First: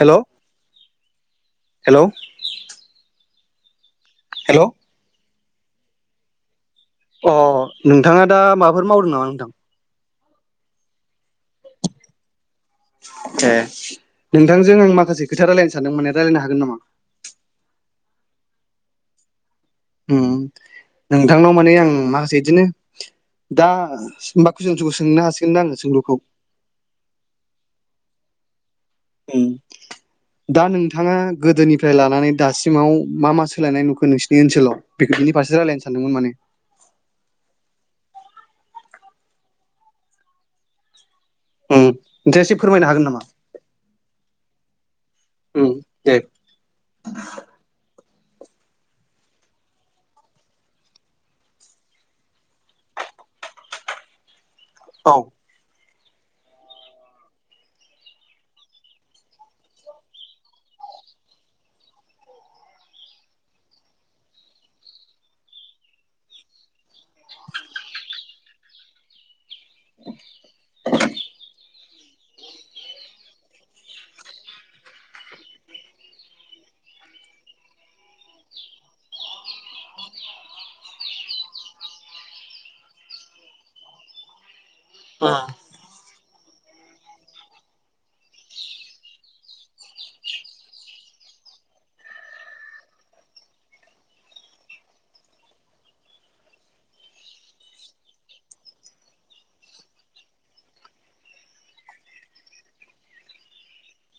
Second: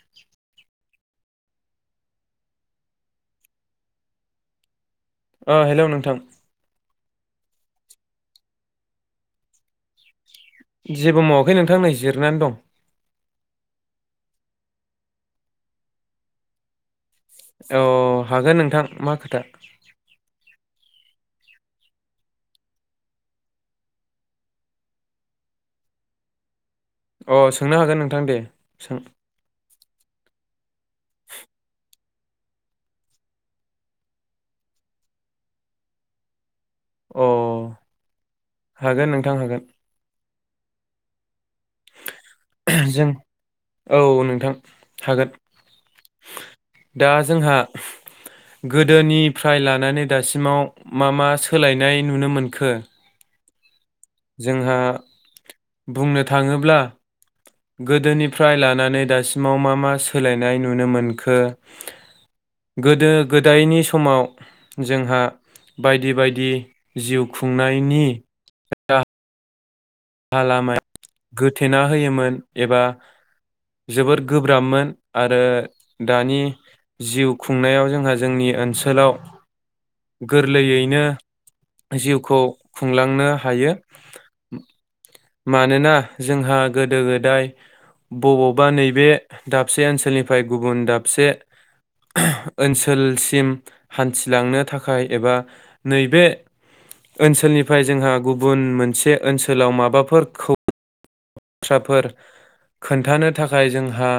हेल' हेल' [inaudible] हेल' ओ हेल' नोंथां अ नोंथाङा दा माबाफोर मावदों नामा नोंथां? जेबो मावा खै नोंथां नै जिरनानै दं। नोंथांजों आं माखासे खोथा रायलायनो सानदों माने रायलायनो हागोन नामा? औ हागोन नोंथां मा खोथा? उम नोंथांनाव माने आं माखासे इदिनो दा बा कुइसनखौ सोंनो हासिगोन दा आं सोंलुखौ? ओ सोंनो हागोन नोंथां दे। सों ओम। दा नोंथाङा गोदोनिफ्राय लानानै दासिमाव मा मा सोलायनाय नुखो नोंसिनि ओनसोलाव बेनि फारसे रायलायनो सानदोंमोन माने अ हागोन नोंथां हागोन। ओम दे एसे फोरमायनो जों हागोन नामा? औ नोंथां हागोन उम दे दा जोंहा गोदो निफ्राय लानानै दासिमाव मा मा सोलायनाय नुनो मोनखो जोंहा औ बुंनो थाङोब्ला गोदोनिफ्राय लानानै दासिमाव मा मा सोलायनाय नुनो मोनखो गोदो गोदायनि समाव जोंहा बायदि बायदि जिउ खुंनायनि ओ [inaudible] राहा लामा [unintelligible] गोथेना होयोमोन एबा जोबोद गोब्राबमोन आरो दानि जिउ खुंनायाव जोंहा जोंनि ओनसोलाव गोरलैयैनो जिउखौ खुंलांनो हायो। उम मानोना जोंहा गोदो गोदाय बबावबा नैबे दाबसे ओनसोलनिफ्राय गुबुन दाबसे [inaudible] ओनसोलसिम हान्थिलांनो थाखाय एबा नैबे ओनसोलनिफ्राय जोंहा गुबुन मोनसे ओनसोलाव माबा फोरखौ बाथ्राफोर खोन्थानो थाखाय जोंहा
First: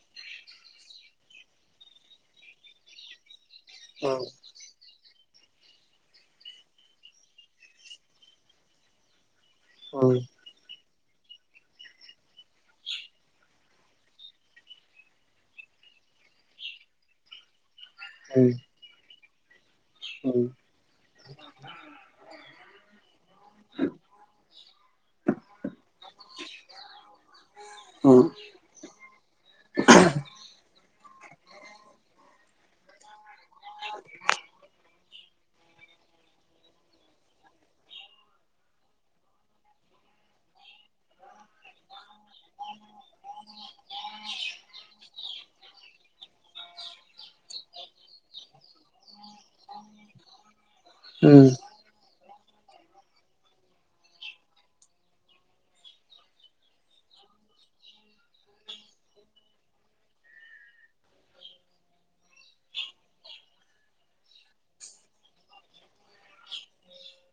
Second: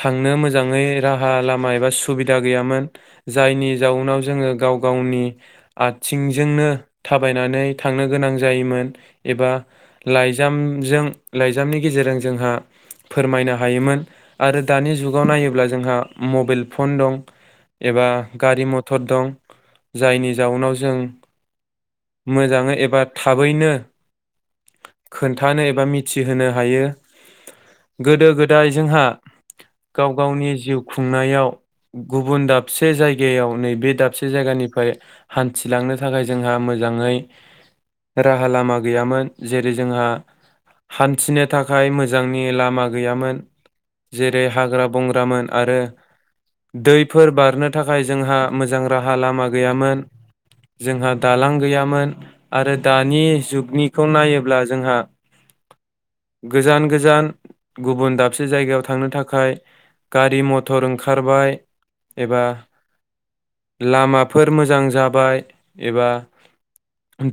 थांनो मोजाङै राहा लामा एबा सुबिदा गैयामोन जायनि जाउनाव जोङो गाव गावनि आथिं जोंनो थाबायनानै थांनो गोनां जायोमोन एबा उम लाइजामजों लाइजामनि गेजेरजों जोंहा फोरमायनो हायोमोन आरो दानि जुगाव नायोब्ला जोंहा मबाइल फन दं । एबा गारि मथर दं । जायनि जाउनाव जों मोजाङै एबा थाबैनो खोन्थानो एबा मि थि होनो हायो उम गोदो गोदाय जोंहा गाव गावनि जिउ खुंनायाव गुबुन दाबसे जायगायाव नैबे दाबसे जायगानिफ्राय हान्थिलांनो थाखाय जोंहा मोजाङै राहा लामा गैयामोन जेरै जोंहा हान्थिनो थाखाय मोजांनि लामा गैयामोन जेरै हाग्रा बंग्रामोन आरो दैफोर बारनो थाखाय जोंहा मोजां राहा लामा गैयामोन जोंहा उम दालां गैयामोन आरो दानि जुगनिखौ नायोब्ला जोंहा गोजान गोजान गुबुन दाबसे जायगायाव थांनो थाखाय गारि मथर ओंखारबाय एबा लामाफोर मोजां जाबाय एबा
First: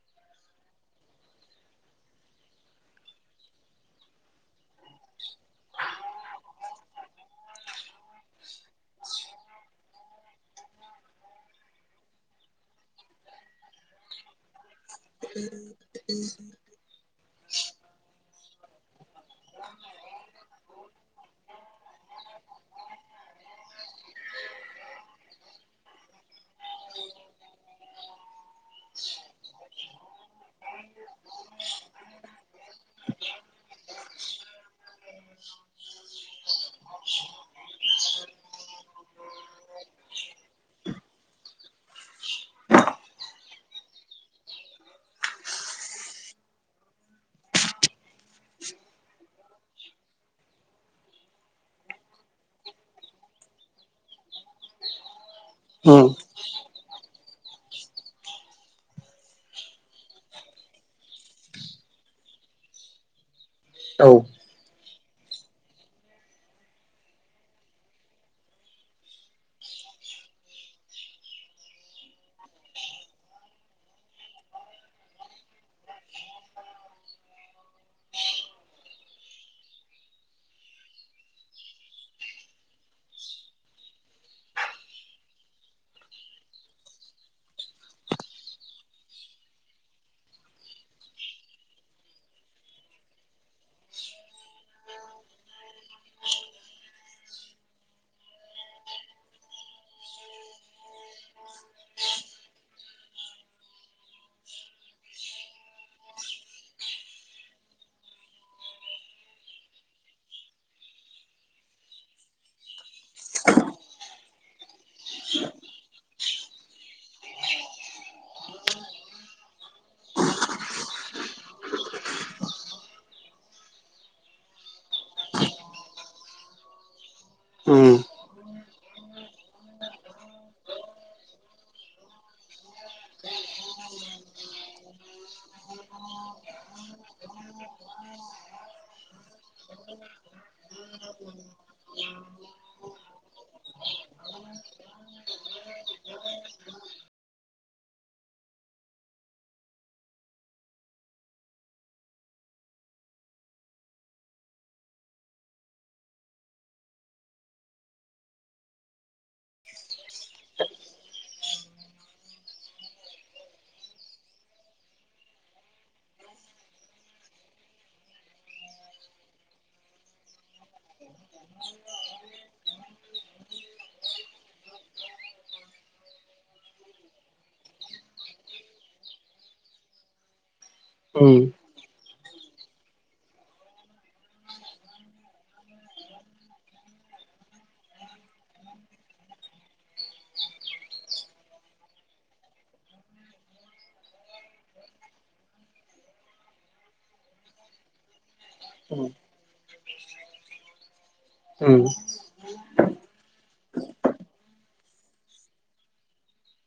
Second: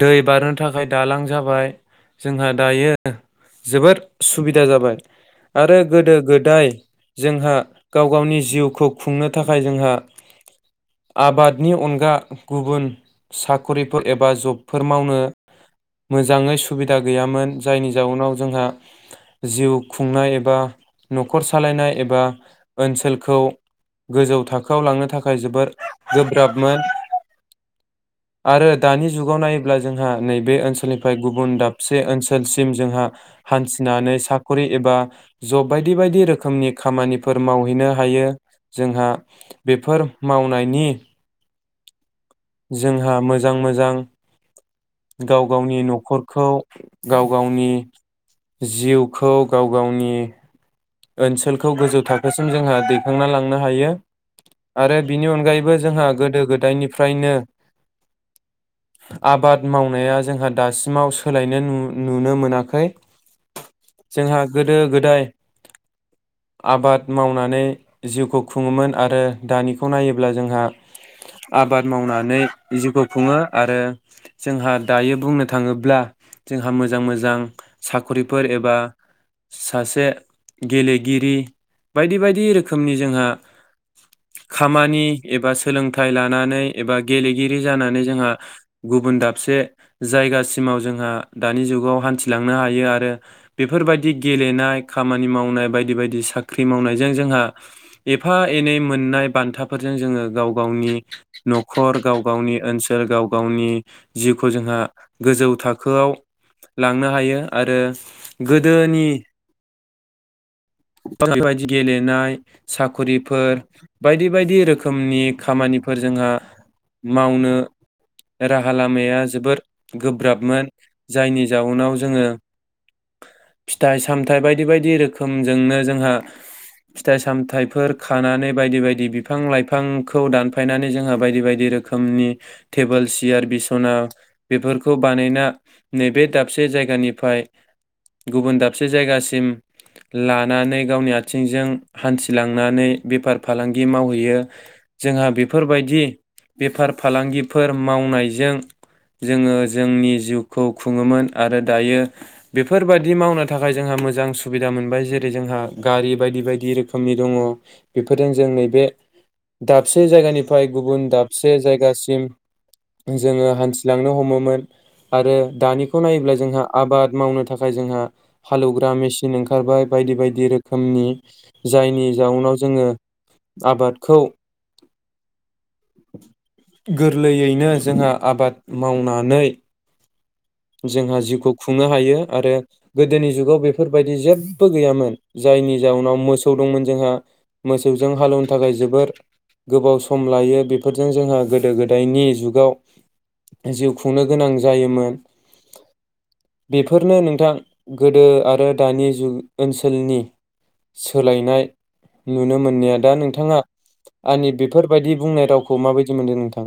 दै बारनो थाखाय दालां जाबाय जोंहा दायो। जोबोर सुबिदा जाबाय आरो गोदो गोदाय जोंहा गाव गावनि जिउखौ खुंनो थाखाय जोंहा आबादनि अनगा गुबुन साख'रिफोर एबा जबफोर मावनो मोजाङै सुबिदा गैयामोन जायनि जाउनाव जोंहा जिव खुंनाय एबा नखर सालायनाय एबा ओनसोलखौ गोजौ थाखोआव लांनो थाखाय गोब्राबमोन आरो दानि जुगाव नायोब्ला जोंहा नैबे ओनसोलनि गुबुन दाबसे ओनसोलसि सिम जोंहा हान्थिनानै साख'रि एबा जब बायदि बायदि रोखोमनि खामानिफोर मावहैनो हायो जोंहा बेफोर मावनायनि जोंहा मोजां मोजां गाव गावनि न'खरखौ गाव गावनि जिउखौ गाव गावनि ओनसोलखौ गोजौ थाखोसिम जोंहा दैखांना लांनो हायो आरो बिनि अन गायैबो जोंहा उम गोदो गो दायनिफ्रायनो आबाद मावनाया जोंहा दासिमाव सोलायनो नु-नुनो मोनाखै औ जोंहा गोदो गोदाय आबाद मावनानै जिउखौ खुङोमोन आरो दानिखौ नायोब्ला जोंहा आबाद मावनानै जिउखौ खुङो आरो जोंहा दायो बुंनो थाङोब्ला जोंहा मोजां मोजां साख'रिफोर एबा सासे गेलेगिरि बायदि बायदि रोखोमनि जोंहा खामानि एबा सोलोंथाइ लानानै एबा गेलेगिरि जानानै जोंहा गुबुन दाबसे जायगासिमाव जोंहा दानि जुगाव हान्थिलांनो हायो आरो बेफोरबायदि गेलेनाय खामा नि मावनाय बायदि बायदि साख्रि मावनायजों जोंहा एफा एनै मोननाय बान्थाफोरजों जोङो गाव गावनि न'खर गाव गावनि ओनसोल गाव गावनि जिउखौ जोंहा गोजौ थाखोआव लांनो हायो आरो गोदोनि बायदि गेलेनाय साख'रिफोर बायदि बायदि रोखोमनि खामानिफोर जोंहा मावनो राहा लामाया जोबोर गोब्राबमोन जायनि जाउनाव जोङो फिथाइ सामथाइ बाय दि बायदि रोखोमजोंनो जोंहा फि थाइ उम सामथाइफोर खानानै बायदि बायदि बिफां लाइफांखौ दानफायनानै जोंहा बायदि बायदि रोखोमनि टेबोल सियार बिसना बेफोरखौ बानायना नैबे दाबसे जायगानिफ्राय गुबुन दाबसे जायगासिम लानानै गावनि आथिंजों हान्थिलांनानै बेफार फालांगि मावहैयो जोंहा बेफोरबायदि बेफार फालांगिफोर मावनायजों जोङो जोंनि जिउखौ खुङोमोन आरो दायो बेफोरबादि मावनो थाखाय जोंहा मोजां सुबिदा मोनबाय जेरै जोंहा गारि बायदि बायदि रोखोमनि दङ बेफोरजों जों नैबे दाबसे जायगानिफ्राय गुबुन दाबसे जायगासिम जोङो हान्थिलांनो हमोमोन आरो दानिखौ नायोब्ला जोंहा आबाद मावनो थाखाय जोंहा हालेवग्रा मे सिन ओंखारबाय बायदि बाय दि रोखोमनि जायनि जाउनाव जोङो आबादखौ गोरलैयैनो जोंहा आबाद मावनानै जोंहा उम जिउखौ खुंनो हायो । आरो गोदोनि जुगाव बेफोरबायदि जेब्बो गैयामोन जायनि जाउनाव मोसौ दंमोन जोंहा मोसौजों हालौवनो थाखाय जोबोर गोबाव सम लायो बेफोरजों जोंहा गोदो गोदायनि जुगाव जिउ खुंनो गोनां जायोमोन बेफोरनो नोंथां गोदो आरो उम दानि जु ओनसोलनि सोलायनाय ओम नुनो मोननाया दा नोंथाङा आंनि बेफोरबायदि बुंनाय रावखौ माबायदि मोनदों नोंथां?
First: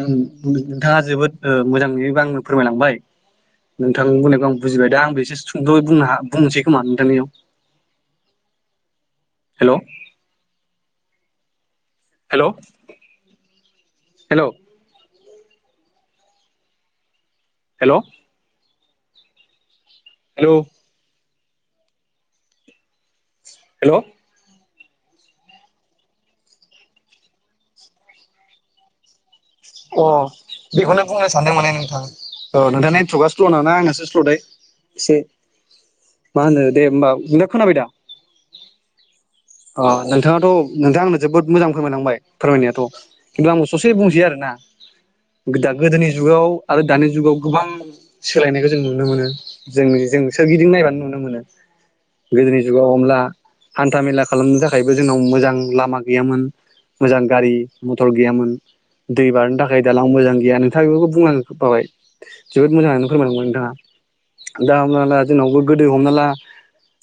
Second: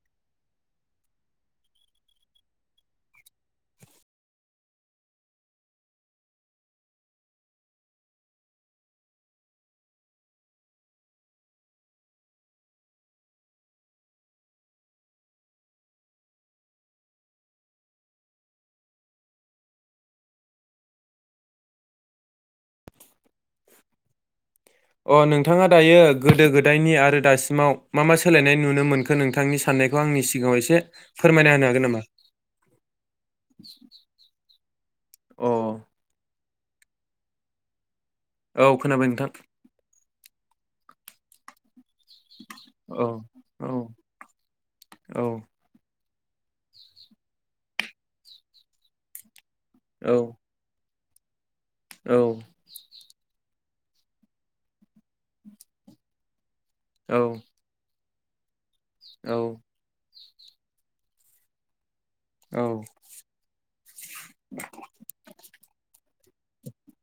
नोंथाङा जोबोद ओ-मोजाङै आंनो फोरमायलांबाय नोंथां बुंनायखौ आं बुजिबाय दा आंबो एसे सुंद'यै बुंनो हा बुंनोसै खोमा नोंथांनियाव। हेल'? हेल'? हेल'? हेल'? हेलौ हेल' अ नोंथाङा दायो गोदो गोदायनि आरो दासिमाव मा मा सोलायनाय नुनो मोनखो नों अ बेखौनो बुंनो फोरमायना होनो सानदोंमोने हागोन नामा? नोंथाङा नोंथां ओ- नेट्रकआ स्ल'नाना आंनासो स्ल'थाय एसे। अ मा होनो दे होमबा नोंथा खोनाबाय दा? औ खोनाबाय नोंथां। औ नोंथां आनो जोबोद मोजां। फोरमायनांबाय फोरमायनायाथ' औ खिन्थु आंबो औ ससे बुंसै आरो ना। औ [unintelligible] गोदोनि जुगाव आरो दानि जुगाव गोबां सोलायनायखौ जों नुनो मोनो। जों औ जों सोरगिदिं नायबानो नुनो। मोनो औ गोदोनि जुगाव अनला हान्था मेला खालामनो थाखायबो जोंनाव मोजां लामा गैयामोन औ मोजां गारि मथर गैयामोन दै औ बारनो थाखाय दालां मोजां गैया नोंथाङा बेफोरखौ बुंलां जोबखाबाय जोबोद मोजां आनो फोरमायलांबाय नोंथाङा दा हमना ला जोंनावबो गोदो हमना ला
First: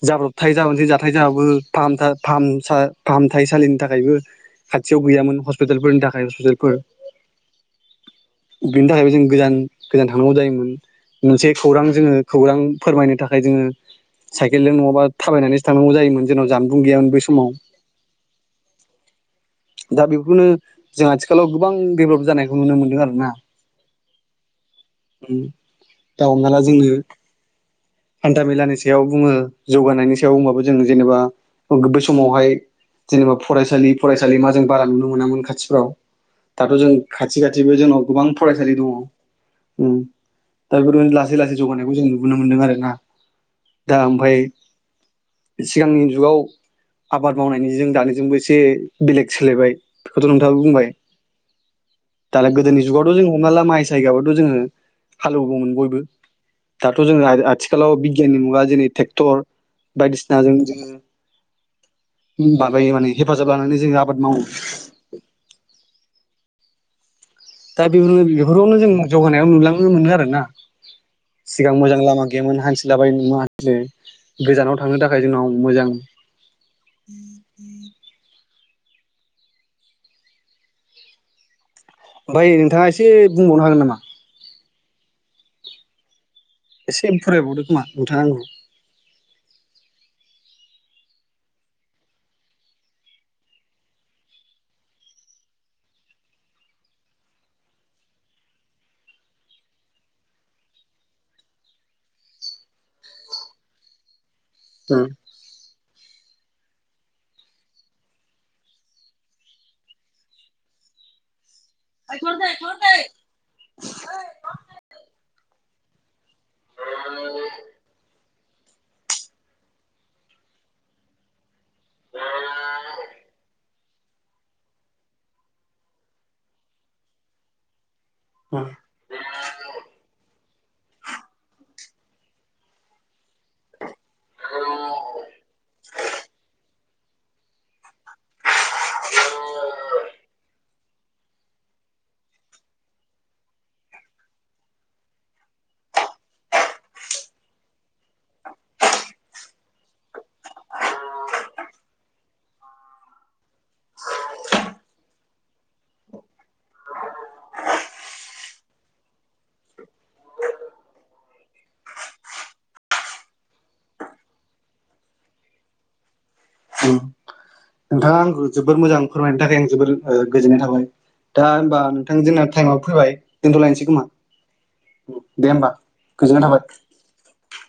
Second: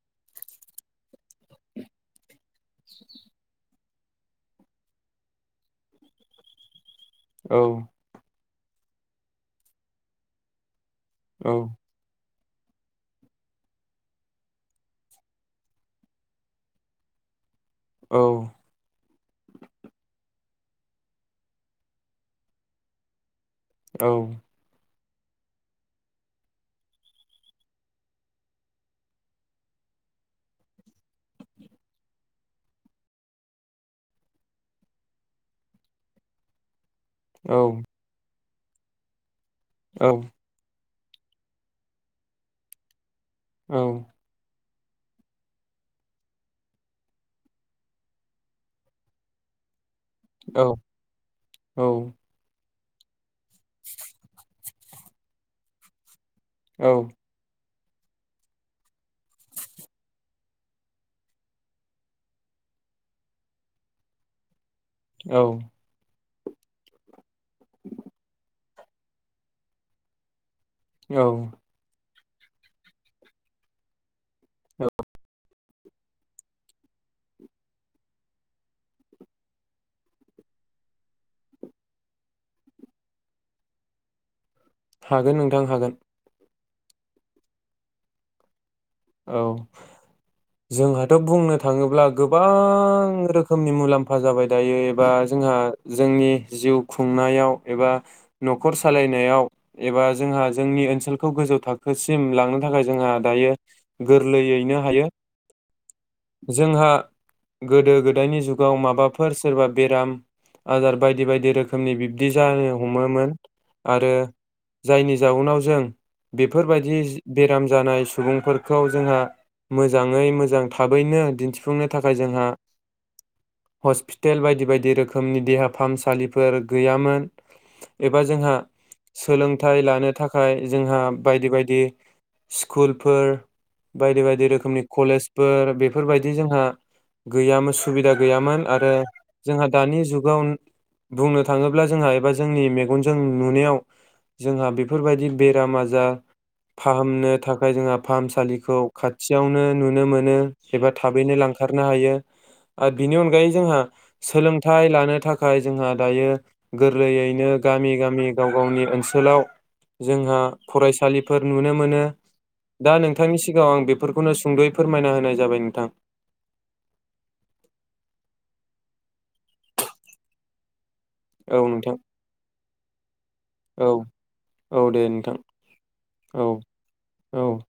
जाब्रबथाय जाबोसै जाथाय जाबाबो फाहाम फाहाम सा फाहामथाय सलिनि थाखायबो खाथियाव गैयामोन हस्पिटालफोरनि थाखाय हस्पिटालफोर औ बिनि थाखायबो जों गोजान गोजान थांनांगौ जायोमोन औ मोनसे खौरां जोङो खौरां फोरमायनो थाखाय जोङो साइकेलजों नङाबा थाबायनानैसो थांनांगौ जायोमोन जोंनाव जानबुं गैयामोन बै समाव औ दा बेखौनो जों आथिखालाव गोबां देभलप जानायखौ नुनो मोन्दों आरो ना औ उम दा हमना ला जोङो हान्था मेलानि सायाव बुङो जौगानायनि सायाव बुंबाबो जों जेनेबा बे समावहाय जेनेबा फरायसालि फरायसालि मा जों बारा नुनो मोनामोन खाथिफ्राव दाथ' जों खाथि खाथि बो जोंनाव गोबां फरायसालि दङ उम दा बेफोरबायदिनो लासै लासै जौगानायखौ जों नुबोननो मोन्दों आरो ना दा ओमफाय सिगांनि जुगाव आबाद मावनायनि जों दानिजोंबो एसे बेलेग सोलायबाय बेखौथ' नोंथाङाबो बुंबाय औ गोदनि जुगावथ जों हमना ला माइ साय गायब्लाथ' जोङो हालएवगौमोन बयबो औ दाथ' जोङो आ आथिखालाव बिगियाननि मुगा जेरै ट्रेक्टर बायदिसिनाजों जोङो माबायो माने हेफाजाब लानानै जों आबाद मावो औ दा बेफोरावनो जों जौगानायाव नुलांनो मोनो आरो ना औ सिगां मोजां लामा [unintelligible] गोजानाव थांनो थाखाय जोंनाव मोजां। [unintelligible] ओमफाय नोंथाङा एसे बुंबावनो हागोन नामा। हागोन नोंथां हागोन। एसे फोरमायबावदो खोमा नोंथां। औ जोंहाथ बुंनो थाङोब्ला गोबां रोखोमनि मुलाम्फा जाबाय दायो एबा जोंहा जोंनि जिउ खुंनायाव एबा नखर सालायनायाव एबा जोंहा जोंनि ओनसोलखौ गोजौ थाखोसिम लांनो थाखाय जोंहा दायो। गोर। लैयैनो हायो। जोंहा गोदो गोदायनि जुगाव माबाफोर सोरबा बेराम आजार बायदि बायदि रोख। रोखोमनि बिब्दि जानो हमोमोन आरो जायनि जाउनाव जों। बेफोरबायदि बेराम जानाय सुबुंफोर। खौ जोंहा मोजाङै मोजां थाबैनो दिन्थि। फुंनो थाखाय जोंहा। हस्पिटेल बायदि बायदि रोखोमनि देहा फाहामसालिफोर गैयामोन। एबा जोंहा सोलोंथाइ लानो थाखा। खाय जोंहा बायदि बायदि स्कुलफोर। बायदि बायदि रोखोमनि कलेजफोर बेफोरबायदि जोंहा। गैयामोन सु। सुबिदा गैयामोन आरो जोंहा दानि जुगाव। बुंनो थाङोब्ला जोंहा एबा जोंनि मेगनजों नुनायाव जोंहा बेफोरबायदि बेराम आजा फाहामनो थाखाय जोंहा फाहामसा। फाहामसालिखौ खाथियावनो नुनो मोनो एबा थाबैनो लांखारनो हायो आरो बिनि अनगायै जोंहा सोलोंथाइ लानो थाखाय जोंहा दायो गोरलैयैनो गामि गामि गाव गावनि ओनसोलाव जोंहा फरायसालिफोर नुनो मोनो दा नों। नोंथांनि सिगाङाव आं बेफोरखौनो सुंदयै फोरमायना होनाय जाबाय नोंथां। नोंथाङा आंखौ जोबोर मोजां फोरमायनो थाखाय आं जोबोर गोजोननाय थाबाय। दा होमबा नोंथां जोंना टाइमाव फैबाय दोनथलायनोसै औ खोमा औ दे नोंथां दे होमबा गोजोननाय औ औ थाबाय